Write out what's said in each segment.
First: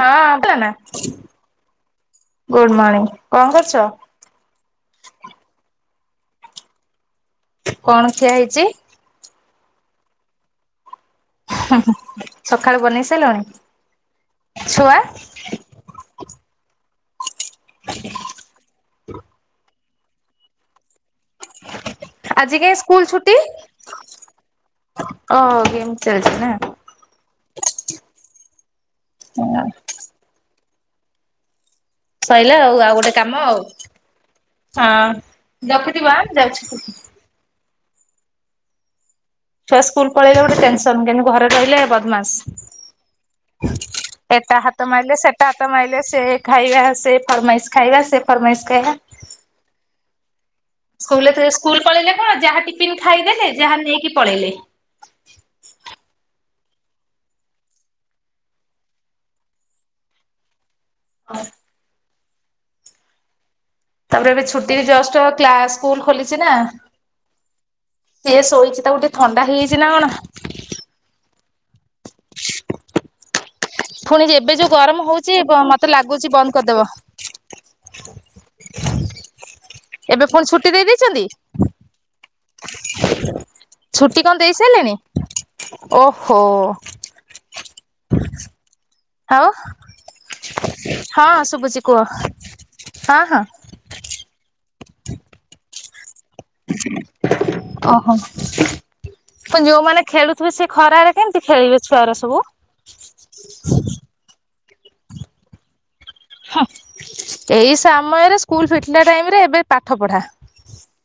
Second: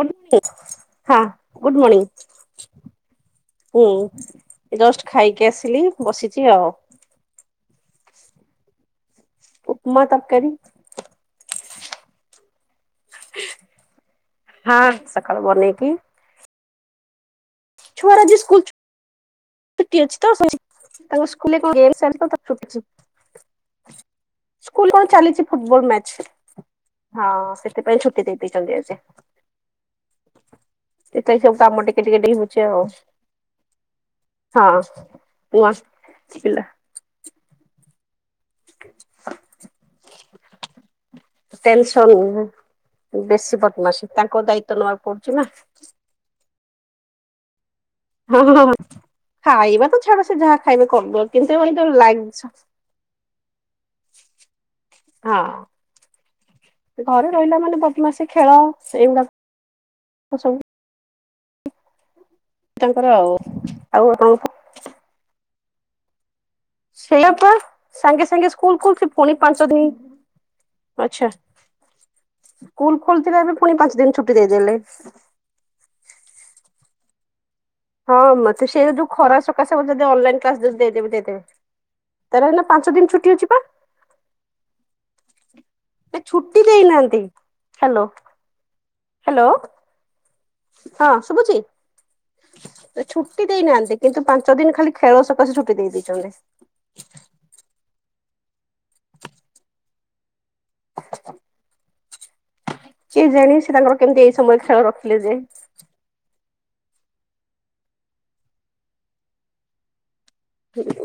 ଗୁଡ଼ ହଁ ମର୍ନିଂ ଭଲ ନା ହଁ ଗୁଡ଼୍ ମର୍ନିଂ। ଗୁଡ ମର୍ଣ୍ଣିଂ କଣ କରୁଛ ହୁଁ ଜଷ୍ଟ ଖାଇକି ଆସିଲି ବସିଛି ଆଉ। କଣ ଖିଆ ହେଇଛି? ଉପମା ତରକାରୀ। ହଁ ହଁ ସ ସଖାଳୁ ବନେଇ ସାରିଲୁଣି ହଁ ସକାଳୁ ବନେଇକି ଛୁଆ? ଛୁଆ ର ଆଜି ସ୍କୁଲ ଛୁଟି ଅଛି ତ ତାଙ୍କ ସ୍କୁ କେ ଗ ତ ଆଜି କାଇଁ ଛୁଟି ସ୍କୁଲ ଛୁଟି? [unintelligible] ସ୍କୁଲ କ ଓ ଚାଲିଛି ଫୁଟବଲ ଗେମ୍ ମ୍ୟାଚ। ଚାଲିଛି ନା ହଁ ସେଥିପାଇଁ ଛୁଟି ଦେଇ ଦେଇଛନ୍ତି ଆଜି। ହଁ ସେ ତାଇ ସବୁ କାମ ଟିକେ ଟିକେ ଡେ ସଇଲା ହଉଛ ଆଉ। ଗୋଟେ କାମ ଆଉ ହଁ ରଖିଥିବ ଆଁ ଯାଉଛି। ପିଲା [inaudible] ଛୁଆ ସ୍କୁଲ ପଳେଇଲେ ଗୋଟେ ଟେନ୍ସନ୍ କିନ୍ତୁ ଘରେ ରହିଲେ ଟେନସନ ବେଶୀ ବଦମାସ। ବଦମାସି ତାଙ୍କ ଏଟା ଦାୟିତ୍ଵ ହାତ ନବାକୁ ମାରିଲେ ପଡୁଛି ନା ସେଟା ହାତ ମାରିଲେ ସେ ଖାଇବା ସେ ଫରମାଇଶ୍ ଖାଇବା ସେ ହଁ ହଁ ଫରମାଇଶ୍ ହଁ। ଖାଇବା। ଖାଇବା ତ ଛାଡ ସେ ଯାହା ଖାଇବେ କରିବ ସ୍କୁଲରେ ଫେରେ କିନ୍ତୁ ମାନେ ସ୍କୁଲ ଯୋଉ ପଳେଇଲେ କଣ ଲାଗ ଯାହା ଟିଫନ୍ ଖାଇଦେଲେ ଯାହା ନେଇକି ପଳେଇଲେ। ହଁ। ଘରେ ରହିଲା ମାନେ ବଦମାସୀ ଖେଳ ସେଇଗୁଡା କ ସବୁ। ହଁ। ତାଙ୍କର ଆଉ। ଆଉ ତାପରେ ଆପଣଙ୍କ ଏବେ ଛୁଟିରେ ଜଷ୍ଟ କ୍ଲାସ ସ୍କୁଲ ଖୋଲି ସେଇଆପା ସାଙ୍ଗେ ସିଏ ସାଙ୍ଗେ ସ୍କୁଲ ଶୋଇଛି ତାକୁ ଖୋଲୁଚି ଟିକେ ପୁଣି ଥଣ୍ଡା ପାଞ୍ଚ ହେଇଯାଇଛି ନା ଦିନ୍ କଣ ଆଚ୍ଛା। ସ୍କୁଲ ଖୋଲିଥିଲା ଏବେ ପାଞ୍ଚ ଦିନ ପୁଣି ଛୁଟି ଏବେ ଯୋଉ ଦେଇଦେଲେ ଗରମ ହଉଛି ବ ମତେ ଲାଗୁଚି ବନ୍ଦ କରିଦବ। ହଁ ମତେ ସେ ଯୋଉ ଖରା ସକାଶ ଯଦି ଏବେ ଅନଲାଇ ପୁଣି ଛୁଟି କ୍ଲାସ ଦେଇ ଦେଇଦେବେ ଦେଇେଇଛନ୍ତି ଦେଇଦେବେ। ତାର ଏଇନା ପାଞ୍ଚ ଦିନ ଛୁଟି ଅଛି ପା। ଛୁଟି କଣ ଦେଇ ସାରିଲେଣି ସେ ଓହୋ ଛୁଟି ଦେଇନାହାନ୍ତି ହାଲୋ। ଆଉ। ହଁ ଶୁଭୁଛି ହଁ ହଁ ଛୁଟି ଦେଇନାହାନ୍ତି କିନ୍ତୁ ପାଞ୍ଚ ଦିନ ଖାଲି ଖେଳ ସକାଶେ ଛୁଟି ଦେଇଦେଇଚନ୍ତି। ଅହୋ। କଣ ଯୋଉମାନେ ଖେଳୁଥିବେ ସେ ଖରାରେ କେମିତି ଖେଳିବେ ଛୁଆଉରା ସବୁ। କେଜାଣି ସେ ତାଙ୍କର କେମିତି ଏଇ ସମୟରେ ଖେଳ ରଖିଲେ ଯେ। ହୁଁ ଏଇ ସମୟରେ ସ୍କୁଲ ଫିଟିଲା ଟାଇମ୍ ରେ ଏବେ ପାଠ ପଢା।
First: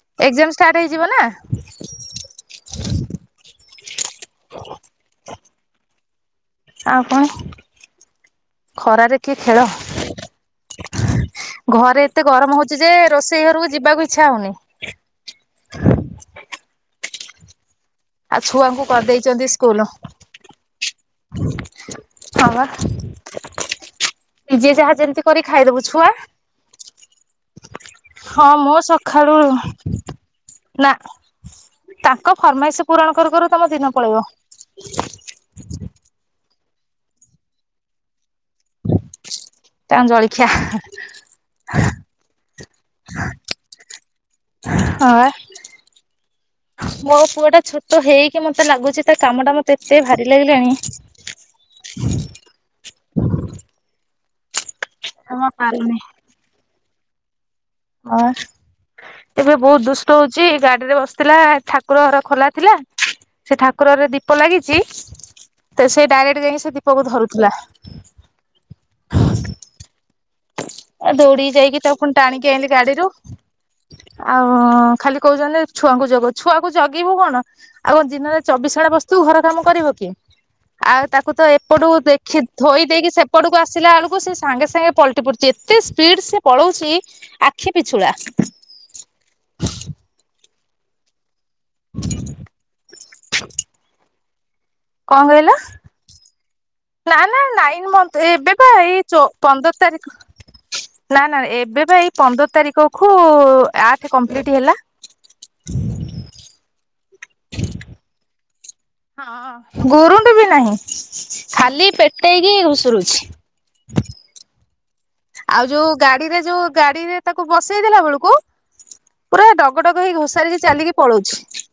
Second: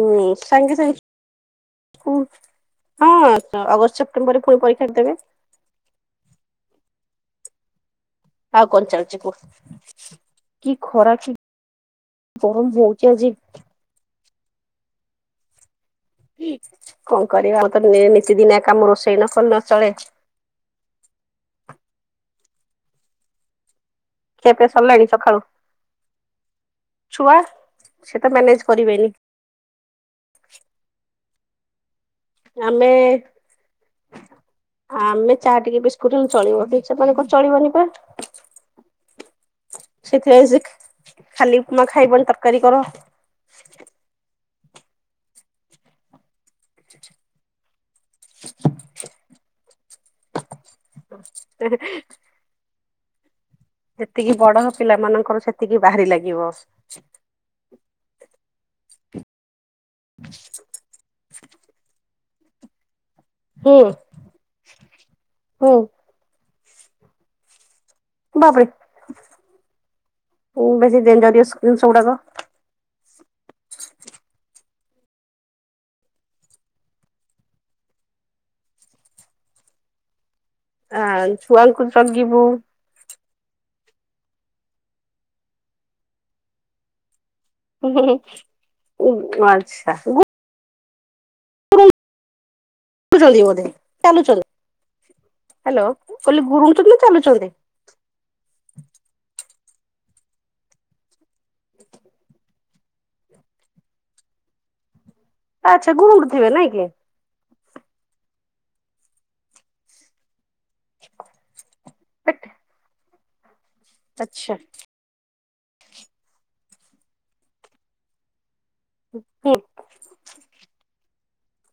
ଉଁ ଏକ୍ଜାମ ଷ୍ଟାର୍ଟ ସାଙ୍ଗେ ହେଇଯିବ ନା ସାଙ୍ଗଉଁ ହଁ ଅଗଷ୍ଟ ଟ ପରେ ପୁଣି ପରୀକ୍ଷା ଦେବେ। ଆଉ କଣ ଆଉ କଣ ଖରାରେ ଚାଲଚି କିଏ କୁଅ। ଖେଳ ଘରେ ଏତେ ଗରମ ହଉଚି ଯେ ହଉଛି ଆଜି। ରୋଷେଇ ଘରକୁ ଯିବାକୁ ଇ ଛା ହଉନି। ହୁଁ କଣ କରିବା ଆଉ। ତ ନେ ଆଉ ନିତିଦିନିଆ ଛୁଆଙ୍କୁ କାମ ରୋଷେଇ ନ କରିଦେଇଛନ୍ତି କଲେ ନ ଚଳେ। ହଁପା। ଖିଆ ପିଆ ଜିଏ ଯାହା ସରିଲାଣି ଯେମିତି ସକାଳୁ। କରିିକି ଖାଇଦବୁ ଛୁଆ ଛୁଆ ସେ ତ ହଁ ମ୍ୟାନେଜ ମୁଁ କରିବେନି ସକାଳୁ ନା। ତାଙ୍କ ଫରମାଇସ ଆମେ ପୂରଣ କରୁ କରୁ ତମ ଦିନ ପଳେଇବ। ଆମେ ଚା ଟିକେ ବିସ୍କୁଟୁ ଚଳିବ [unintelligible] ଚଳିବନି ପା। ତାଙ୍କ ଜଳଖିଆ ସେଥିପାଇଁ ସେ ଖାଲି ଉପ୍ମା ଖାଇବନି ତରକାରୀ କର। ହଁପା ମୋ ପୁଅ ଟା ଛୋ ଟ ହେଇକି ମତେ ଲାଗୁଛି ତା କାମ ଟା ମତେ ଏତେ ଭାରି ଲାଗିଲାଣି। [inaudible] ଯେତିକି ବଡ ପିଲା ଆଉ ମାନଙ୍କର ମୁଁ ଆଉ ସେତିକି ପାରୁନି। ବାହାରି ଲାଗିବ। ହଁ ଏବେ ବହୁତ ଦୁଷ୍ଟ ହଉଚି ।ଗାଡିରେ ବସିଥିଲା ଠାକୁର ଘର ଖୋଲା ଥିଲା ସେ ହୁଁ ଠାକୁରଘରେ ଦୀପ ଲାଗିଚି ହୁଁ ତ ସେ ଡାଇରେକ୍ଟ ଯାଇକି ସେ ଦୀପକୁ ଧରୁଥିଲା। ବାପ୍ ରେ। ଆଉ ଦୌଡିିକି ଯାଇକି ତାକୁ ପୁଣି ଟାଣିକି ଆଇଲି ଗାଡିରୁ ଆଉ ଖାଲି କହୁଛନ୍ତି ଛୁଆଙ୍କୁ ଜଗ ଛୁଆକୁ ଜଗିବୁ କଣ ଆଉ କଣ ଦିନରାତି ର ଚବିସି ଘଣ୍ଟା ବସ୍ତିବୁ ଘର କାମ କରିବ କିଏ। ଆ ଆଉ ତାକୁ ତ ଛୁଆଙ୍କୁ ଏପଟକୁ ଦେଖି ଜଗିବୁ ଥୋଇ ଦେଇକି ସେପଟକୁ ଆସିଲା ବେଳକୁ ସେ ସାଙ୍ଗେ ସାଙ୍ଗେ ପଲଟି ପ ଯେତେ ସ୍ପିଡ ସେ ପଳଉଚି। ହୁଁ ଉଁ ଆଚ୍ଛା ଗୋ [inaudible] ଗୁରୁଛନ୍ତି ବୋଧେ ଚାଲୁଛନ୍ତି କଣ କହିଲ ହ୍ୟାଲୋ କହିଲି ଗୁରୁଛନ୍ତି ନା ନା ଚାଲୁଛନ୍ତି ନାଇ ମ ଏବେ ବା ଏଇ ଚ ପନ୍ଦର ତାରିଖ ନା ନା ଏବେ ପା ଏଇ ପନ୍ଦର ତାରିଖ। ଖୁ ଆଠେ କମ୍ପ୍ଲିଟ ହେଲା। ଆଚ୍ଛା ଘୁମଡୁଥିବେ ନାଇଁ କି? ହଁ ଗୁରୁଣ୍ଡୁ ବି ନାହିଁ ଖାଲି ପେଟେଇକି ଘୁଷୁରୁଛି। ଆଚ୍ଛା। ଆଉ ଯୋଉ ଗାଡିରେ ଯୋଉ ଗାଡିରେ ତାକୁ ବସେଇ ଦେଲା ବେଳକୁ ପୁରା ହୁଁ ଡଗ ଡଗ ହେଇ ଘୋଷାରିକି ଚାଲିକି ପଳଉଛି।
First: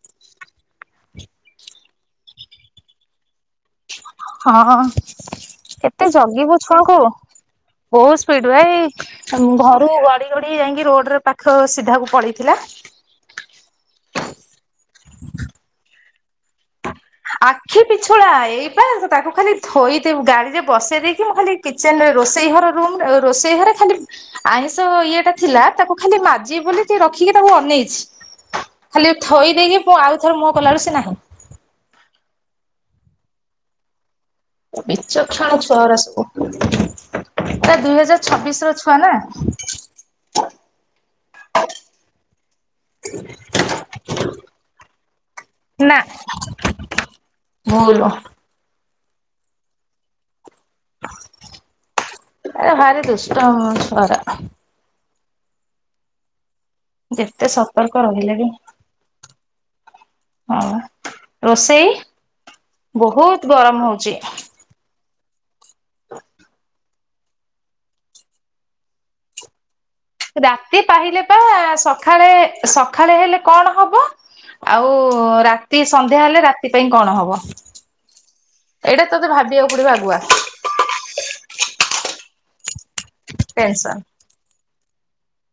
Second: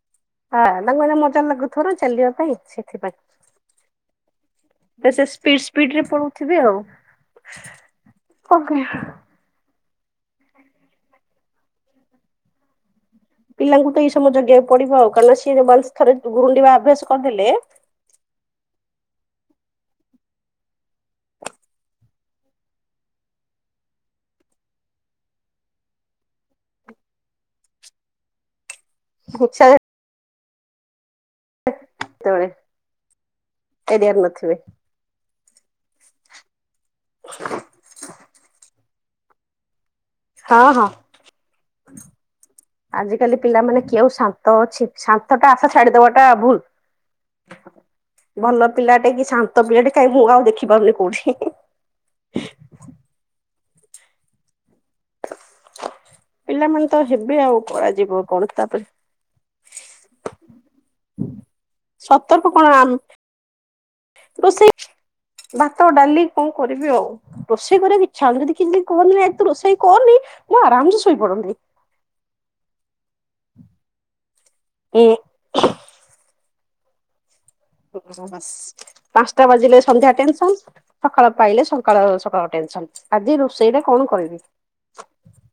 ତାଙ୍କୁ ଏଇନା ମଜା ଲାଗୁଥିବ ନା ଚାଲିବା ପାଇଁ ସେଥିପାଇଁ। ହଁ ତ ସେ ସ୍ପିଡ ସ୍ପିଡ ରେ କେତେ ପଳଉଥିବେ ଜଗିବୁ ଆଉ ଛୁଆଙ୍କୁ। ବହୁତ ସ୍ପିଡ ଓକେ ଭାଈ ଘ ରୁ ଗଡି ଗଡି ଯାଇଁକି ରୋଡରେ ପାଖ ସିଧାକୁ ପଳେଇଥିଲା। ପିଲାଙ୍କୁ ତ ଏଇ ସମୟ ଜଗିବାକୁ ପଡିବ ଆଉ କାରଣ ସିଏ ଯଉ ଭଲ ସେ ଥରେ ଗୁରୁଣ୍ଡିିବା ଅଭ୍ୟାସ। କରିଦେଲେ ଆଖି ପିଛୁଳା ଏଇପା ତାକୁ ଖାଲି ଥୋଇଦବୁ ଗାଡିରେ ବସେଇ ଦେଇକି ମୁଁ ଖାଲି କିଚେନରେ ରୋଷେଇ ଘର ରୁମ ରୋଗ ରୋଷେଇ ଘରେ ଖାଲି ଆଇଁଷ ଇଏଟା ଥିଲା ତାକୁ ଖାଲି ମାଜିବି ବୋଲି ରଖିକି ତାକୁ ଅନେଇଛି। ଖାଲି ଥୋଇ ସେ ଦେଇକି ମୁଁ ଆଉଥର ମୁହ କଲାରୁ ସେ ନାହିଁ। ତଳେ ଏରିଆ ରେ ନଥି। ବିଚକ୍ଷଣ ଛୁଆଗୁରା ସବୁ ତା ଦୁଇ ହଜାର ଛବିଶ ର ଛୁ ଛୁଆ ନା? ହଁ ହଁ ଆଜିକାଲି ପିଲାମାନେ କେଉ ଶାନ୍ତ ଅଛି। ଶାନ୍ତ ଟା ଆଶା ନା ଛାଡିଦବାଟା ଭୁଲ ଭୁଲ। ଭଲ ପିଲାଟେ କି ଶାନ୍ତ ପିଲା ଟେ କାଇଁ ମୁଁ ଆଉ ଦେଖି ଆରେ ଭାରି ଦୁଷ୍ଟ ଛୁଆ ଗୁରା। ପିଲାମାନେ ତ ହେବେ ଯେତେ ଆଉ ସତର୍କ କରାଯିବ ରହିଲେ ବି କଣ ତାପରେ ହଁ। ରୋଷେଇ ସତର୍କ କଣ ଆମ। ବହୁତ ଗରମ ହଉଛି ରୋଷେଇ ଭାତ ଡାଲି କଣ କରିବି ଆଉ। ରୋଷେଇ କରିବାକୁ ଇଚ୍ଛା ହଉନି ଯଦି କିଛି ବି କୁହନ୍ତି ଏତୁ ରୋଷେଇ। କରନି ମୁଁ ରାତି ଆରାମସେ ପାହିଲେ ପା ଶୋଇପଡନ୍ତି ସଖାଳେ ସଖାଳେ ହେଲେ କଣ ହବ ଆଉ ଏ ରାତି ସନ୍ଧ୍ୟା ହେଲେ ରାତି ପାଇଁ କଣ ହବ। ବାସ ଏଇଟା ତୋତେ ପାଞ୍ଚଟା ଭାବିବାକୁ ବାଜିଲେ ପଡିବ ସନ୍ଧ୍ୟା ଆଗୁଆ ଟେନସନ ସକାଳ ପାଇଲେ ସକାଳ ସ କାଳ ଟେନସନ୍। ଆଜି ରୋଷେଇ ଟା ଟେନସନ କଣ କରିବି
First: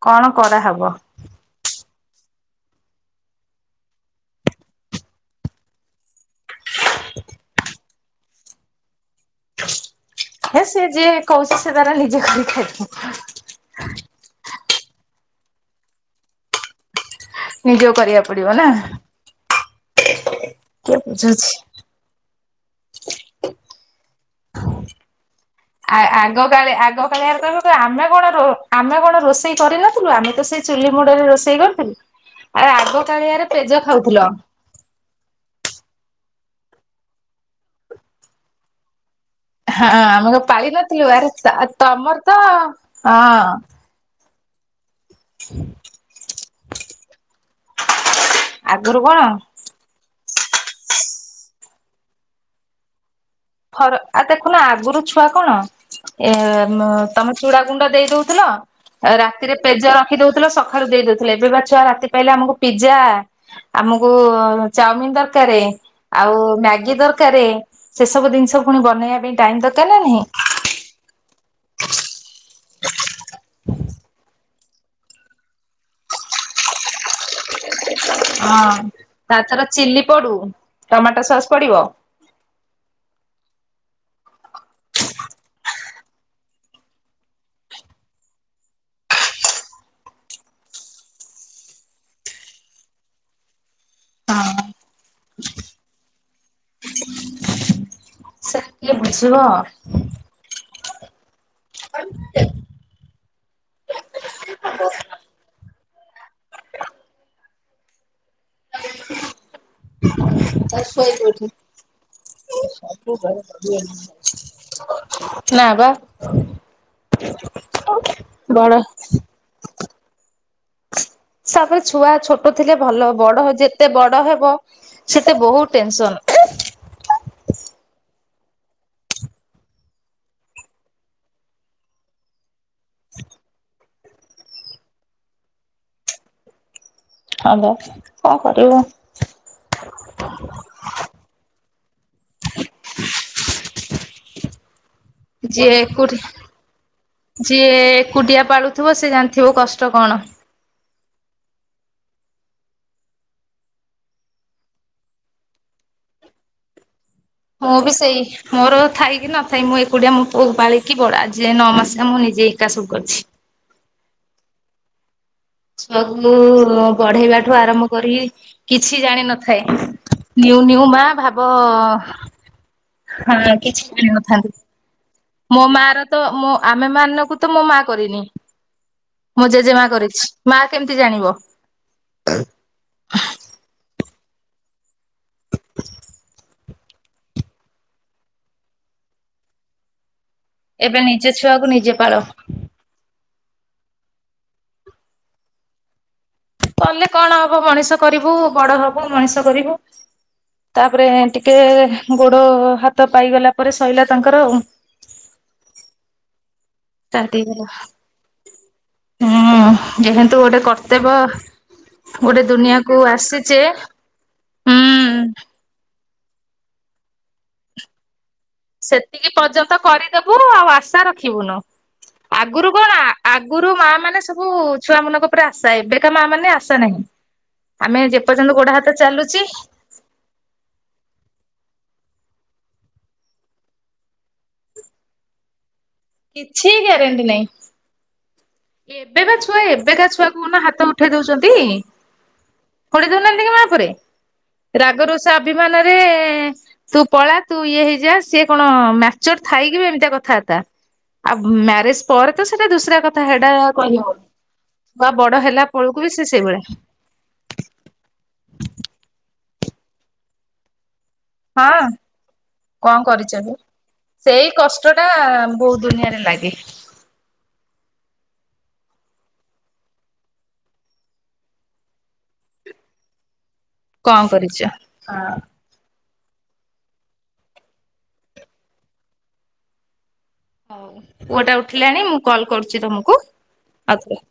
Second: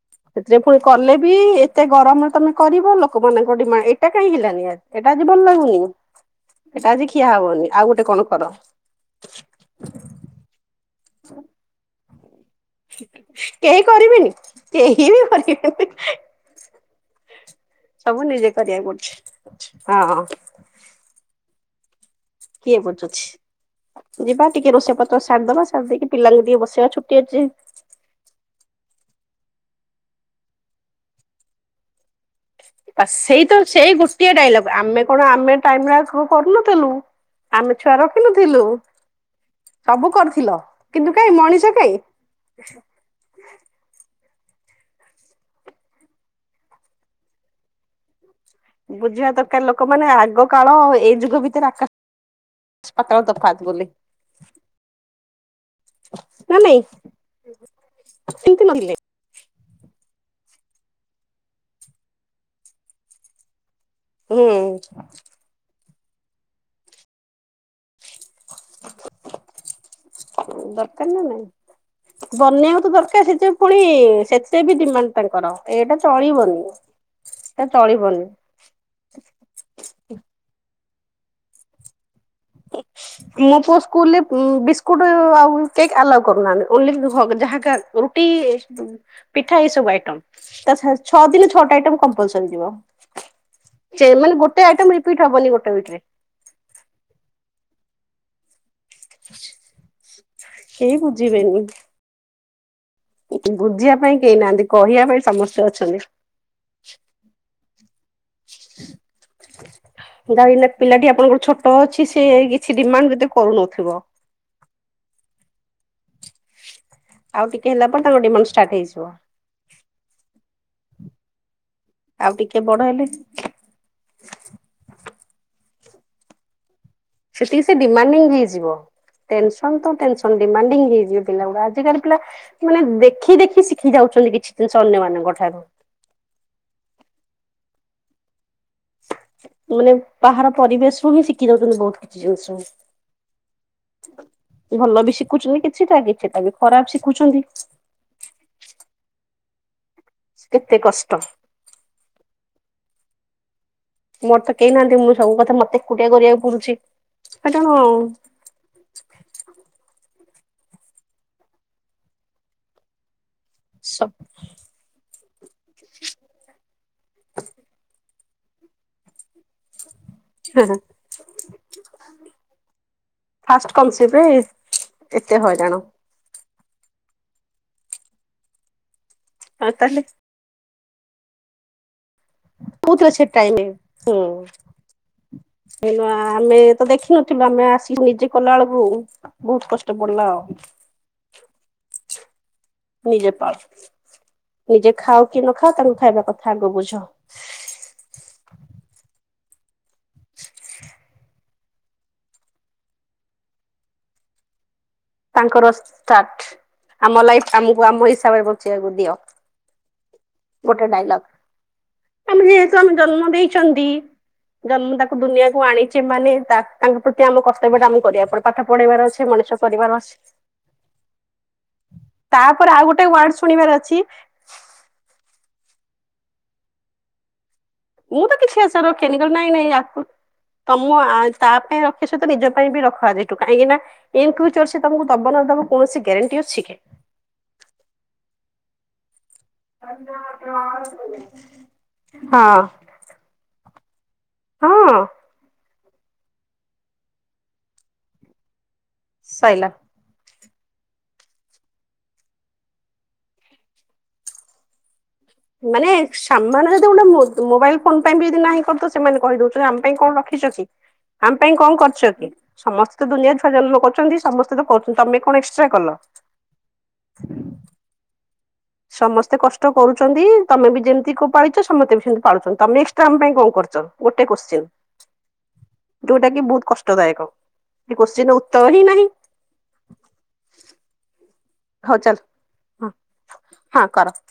କଣ ସେଥିରେ ପୁଣି କରାହବ କଲେ ବି ଏତେ। ଗରମରେ ତମେ କରିବ ଲୋକମାନଙ୍କ ଡିମାଣ୍ଡ ଏଇଟା କାଇଁ ହେଲାନି ଏଟା ଆଜି ଭଲ ଲାଗୁନି। ଏଇଟା ଆଜି ଖିଆ ହବନି ଆଉ ଗୋଟେ କଣ କର। ହେ ସେ ଯିଏ କହୁଛି ସେ ତାରା ନିଜେ କରିକି ଖାଇଦ କେହି କରିବିନି କେହି ବି କରିବେନି। ନିଜକୁ ସବୁ କରିବାକୁ ନିଜେ ପଡିବ ନା କରିବାକୁ ପଡୁଛି ହଁ। କିଏ ବୁଝୁଛି କିଏ ବୁଝୁଛି ଯିବା ଟିକେ ରୋଷେଇ ପତ୍ର ସାରିଦବା। ସାରି ଦେଇକି ଆ-ଆଗ ପିଲାଙ୍କୁ ଟିକେ କାଳିଆ ବସେଇବା ଛୁଟି ଆଗକାଳିଆ ଅଛି। ତ କହ ଆମେ କଣ ରୁ ଆମେ କଣ ରୋଷେଇ କରିନଥିଲୁ ଆମେ ତ ସେଇ ଚୁଲି ମୁଡରେ ରୋଷେଇ କରିଥିଲୁ। ବାସ ସେଇ ତ ସେଇ ଗୋଟିଏ ଡାଇଲଗ ଆମେ କଣ ଆମେ ଟାଇମରେ ଆଉ କ କରୁନଥିଲୁ ଆମେ ଛୁଆ ରଖିନଥିଲୁ। ହଁ ସବୁ ଆମେ କଣ କରିଥିଲ ପାଳି ନଥିଲୁ କିନ୍ତୁ ଆରେ କାଇଁ ମଣିଷ କାଇଁ। ତମର ତ ହଁ [inaudible] କଣ ବୁଝିବା ଦରକାର ଲୋକମାନେ ଆଗ କାଳ ଏଇ ଯୁଗ ଭିତରେ ଆକାଶ ପାତ୍ ଫରକ୍ ଆ ଦେଖୁନ ଆଗରୁ ଛୁଆ କଣ ଏ ନା ନାଇଁ ମ ତମେ ଚୂଡା ଗୁଣ୍ଡ ଦେଇ ଦଉଥିଲ ସେମିତି ନଥିଲେ ରାତିରେ ପେଜ ରଖି ଦଉଥିଲ ସକ ପାଖରୁ ଦେଇଦଉଥିଲେ ଏବେ ବା ଛୁଆ ରାତି ପାଇଲେ ଆମକୁ ପିଜ୍ଜା ଆମକୁ ହୁଁ ଚାଉମିିନ ଦରକାର ଆଉ ମ୍ୟାଗି ଦରକାର ସେ ସବୁ ଜିନିଷ ପୁଣି ବନେଇବା ପାଇଁ ଟାଇମ ଦରକାର ନା ନାହିଁ। ବନେଇକୁ ତ ଦରକାର ସେ ଯେ ପୁଣି ସେତେ ବି ଡିମାଣ୍ଡ ତାଙ୍କର ଏଇଟା ଚଳିବନି ତା ହଁ ତାଥର ଚିଲ୍ଲି ପଡୁ ଟମାଟୋ ସସ୍ ପଡିବ ିକ୍ ମୋ ପୁଅ ସ୍କୁଲରେ ବିସ୍କୁଟ ଆଉ କେକ୍ ଆଲାଉ କରୁନାହାନ୍ତି ଓଲି ଯାହା ଟି ପିଠା ଏଇ ସବୁ ଆଇଟ ଛଅ ଦିନ ଛଅଟା ଆଇ କମ୍ପଲସରି ଯିବ। ସେ ମାନେ ହଁ ଗୋଟେ ଆଇଟମ ରିପିଟ ହବନି ଗୋଟେ ଉଇକ୍ ରେ। ସେ କିଏ ବୁଝିବ। କେହି ବୁଝିବେନି। [inaudible] ବୁଝିବା ପାଇଁ କେହି ନାହାନ୍ତି କହିବା ପାଇଁ ସମସ୍ତେ ଅଛନ୍ତି। [inaudible] ଯାନା ପିଲାଟି ଆପଣଙ୍କର ଛୋଟ ଅଛି ସେ କିଛି ଡିମାଣ୍ଡ କରୁନଥିବ। ନା ବା। ଆଉ ଟିକେ ହେଲା ପରେ ତାଙ୍କର ଡିମାଣ୍ଡ ଷ୍ଟାର୍ଟ ବଡ ହେଇଯିବ। ତାପରେ ଛୁଆ ଆଉ ଛୋଟ ଟିକେ ଥିଲେ ବଡ ହେଲେ ଭଲ ବଡ ଯେତେ ବଡ ହବ ସେତେ ବହୁତ ଟେନସନ୍। ସେତିକି ସେ ଡିମାଡିିଙ୍ଗ ହେଇଯିବ। ଟେନ୍ସନ୍ ତ ଟେନ୍ସନ୍ ଡିମାଣ୍ଡିଙ୍ଗ ହେଇଯିବ ପିଲା ଗୁଡା ଆଜିକାଲି ପିଲା ମାନେ ଦେଖି ଦେଖି ଶିଖି ଯାଉଛି। ଅଛନ୍ତି କିଛି ଜିନିଷ ଅନ୍ୟମାନଙ୍କ ଠାରୁ। ହଲ କଣ କରିବ। ମାନେ ବାହାର ପରିବେଶରୁୁ ହିଁ ଶିଖି ଯାଉଛନ୍ତି ବହୁତ କିଛି ଜିନିଷ। [inaudible] ଭଲ ବି ଶିଖୁଛନ୍ତି ଯିଏ କିଛିଟା ଏକୁଟି କିଛିଟା ବି ଖରାପ ଶିଖୁଛନ୍ତି। ଯିଏ ଏକୁଟିଆ ପାଳୁଥିବ ସେ ଜାଣିଥିବ କଷ୍ଟ କଣ। କେତେ କଷ୍ଟ। ମୋର ତ କେହି ନାହାନ୍ତି ମୁଁ ସବୁ କଥା ମତେ ଏକୁଟିଆ କରିବାକୁ ପଡୁଛି। ଆ ତେଣୁ ମୁଁ ବି ସେଇ ମୋର ଥାଇ କି ନଥାଇ ମୁଁ ଏକୁଟିଆ ମୁତି ହଉ ପାଳିକି ବଡା ଯେ ନଅ ମାସ ମୁଁ ନିଜେ ଏକା ସବୁ କରିଛି। ସବ ଛୁଆକୁ ବଢେଇବାଠୁ ଆରମ୍ଭ କରି କିଛି ଜାଣିନଥାଏ ନିୁ ନିୁ ମା ଭାବ ହଁ ଫାଷ୍ଟ କିଛି କନସିଭରେ ଜାଣିନଥାନ୍ତି ଏତେ ମୋ ହଇରାଣ। ମା ର ତ ମୋ ଆମେ ମାନଙ୍କୁ ତ ମୋ ମା କରିନି ମୁଁ ଆଉ ଜେଜେମା ତାହେଲେ କରିଛି। ମା କେମ୍୍ତି ଜାଣିବ। କତ୍ରଛ ଟାଇମେ ହୁଁ । ହେ ନୁ ଆମେ ତ ଦେଖିନଥିଲୁ ଆମେ ଆସିକି ନିଜେ କଲା ବେଳକୁ ବହୁତ କଷ୍ଟ ପଡିଲା ଆଉ। ଏବେ ନିଜ ଛୁଆକୁ ନିଜେ ପାଳ। ନିଜେ ପାଲ ନିଜେ ଖାାଉ କି ନ ଖାଉ ତାଙ୍କୁ ଖାଇବା କଥା ଆଗ ବୁଝ କଲେ କଣ ହବ ମଣିଷ କରିବୁ ବଡ ହବୁ ମଣିଷ କରିବୁ ତାପରେ ଟିକେ ଟିକେ ଗୋଡ ହାତ ପାଇଗଲା ପରେ ଶଇଲା ତାଙ୍କର। ତାଙ୍କର ସ୍ଟାର୍ଟ ଆମ ଲାଇଫ ହେଇଗଲା ଆମକୁ ଆମ ହିସାବରେ ବଞ୍ଚିବାକୁ ଦିଅ। ତୁ ଗୋଟେ କର୍ତ୍ତବ୍ୟ ଗୋଟେ ଆମେ ଯେହେତୁ ଆମେ ଦୁନିଆକୁ ଜନ୍ମ ଆସିଛେ ଦେଇଛନ୍ତି ହୁଁ ଜନ୍ମ ତାକୁ ଦୁନିଆକୁ ଆଣି ମାନେ ତା ତାଙ୍କ ପ୍ରତି ଆମ କର୍ତ୍ତବ୍ୟ ଟା ଆମ କୁ କରିବା ପଡ ସେତିକି ପର୍ଯ୍ୟନ୍ତ କରିଦେବୁ ଆଉ ଆଶା ରଖିବୁନୁ। ତାପରେ ଆଗରୁ ଆଉ କଣ ଗୋଟେ ୱାର୍ଡ ଶୁଣିବାର ଆଗରୁ ମା ଅଛି ମାନେ ସବୁ ଛୁଆ ମାନଙ୍କ ପୁରା ଆସା ଏବେକା ମା ମାନେ ଆସା ନାହିଁ। ଆମେ ଯେ ମୁଁ ତ ପର୍ଯ୍ୟନ୍ତ କିଛି ଗୋଡ ଆସା ହାତ ରଖେନି କହିଲ ଚାଲୁଛି ନାଇଁ ନାଇଁ ଆକୁ ତମ ଆ ତା ପାଇଁ ରଖିବା ସହିତ ନିଜ ବି ରଖ ଆଜିଠୁ କାଁଇକିନା ଇନ ଫ୍ୟୁଚର ସେ ତମକୁ ଦବ ନ ଦବ କୌଣସି ଗ୍ୟାରେଣ୍ଟି ଅଛି କିଛି କି? ଗ୍ୟାରଣ୍ଟି ନାହିଁ। ଏ ଏବେ ବା ଛୁଆ ଏବେକା ଛୁଆ କହୁନ ହାତ ଉଠେଇ ଦଉଛନ୍ତି। ହଁ ଫୋଇ ଦଉନାହାନ୍ତି କି ମା ଉପରେ ହଁ ରାଗରୁଷା ଅଭିମାନରେ ତୁ ପଳା ତୁ ଇଏ ହେଇଯା ସିଏ କଣ ଚ ମ୍ୟାଚର ସଇଲା। ଥାଇକି ବି ଏମିତିଆ କଥାବାର୍ତ୍ତା ଆଉ ମ୍ୟାରେଜ ପରେ ତ ସେଇଟା ଦୁସରା କଥା ତା ହେଡା ଆ କହିହବନି। ଛୁଆ ବଡ ହେଲା ମାନେ ବେଳକୁ ବି ସେ ସେଇଭଳିଆ ସାମାନ୍ୟ ଯଦି ଗୋଟେ ମୋ ମୋବାଇଲ ଫୋନ ପାଇଁ ବି ଯଦି ନାହିଁ କର ତ ସେମାନେ କହିଦଉଛନ୍ତି ତେ ଆମ ପାଇଁ କଣ ରଖିଛ କି? ଆମ ପାଇଁ କଣ ହଁ କରିଛ କି କଣ ସମସ୍ତେ ତ କରିଛ ଦୁନିଆ ଛୁଆ ଏବେ? ଜନ୍ମ କରୁଛନ୍ତି ସେଇ ସମସ୍ତେ ତ କଷ୍ଟ କରୁଛନ୍ତି ଟା ତମେ କଣ ଏକ୍ସଟ୍ରା ବୋହୂ କଲ? ଦୁନିଆରେ ଲାଗେ ହ [inaudible] ସମସ୍ତେ କଷ୍ଟ କରୁଛନ୍ତି ତମେ ବି ଯେମିତି କୋଉ ପାଳିଛ ସମସ୍ତେ ବି ସେମିତି ପାଳୁଛନ୍ତି ତମେ ଏକ୍ସଟ୍ରା ଆମ ପାଇଁ କଣ କର ଚ କଣ ଗୋଟେ କରିଛ? କୋଶ୍ଚିନ୍? ହଁ। ଯୋଉଟା କି ବହୁତ କଷ୍ଟଦାୟକ କୋଶ୍ଚିିନ ଉତ୍ତର ହିଁ ନାହିଁ। ହଉ ପୁଅଟା ହଉ ଉଠିଲାଣି ଚାଲ ମୁଁ କଲ କରୁଛି ହଁ ତମକୁ, ହଁ କର। ଆଉଥରେ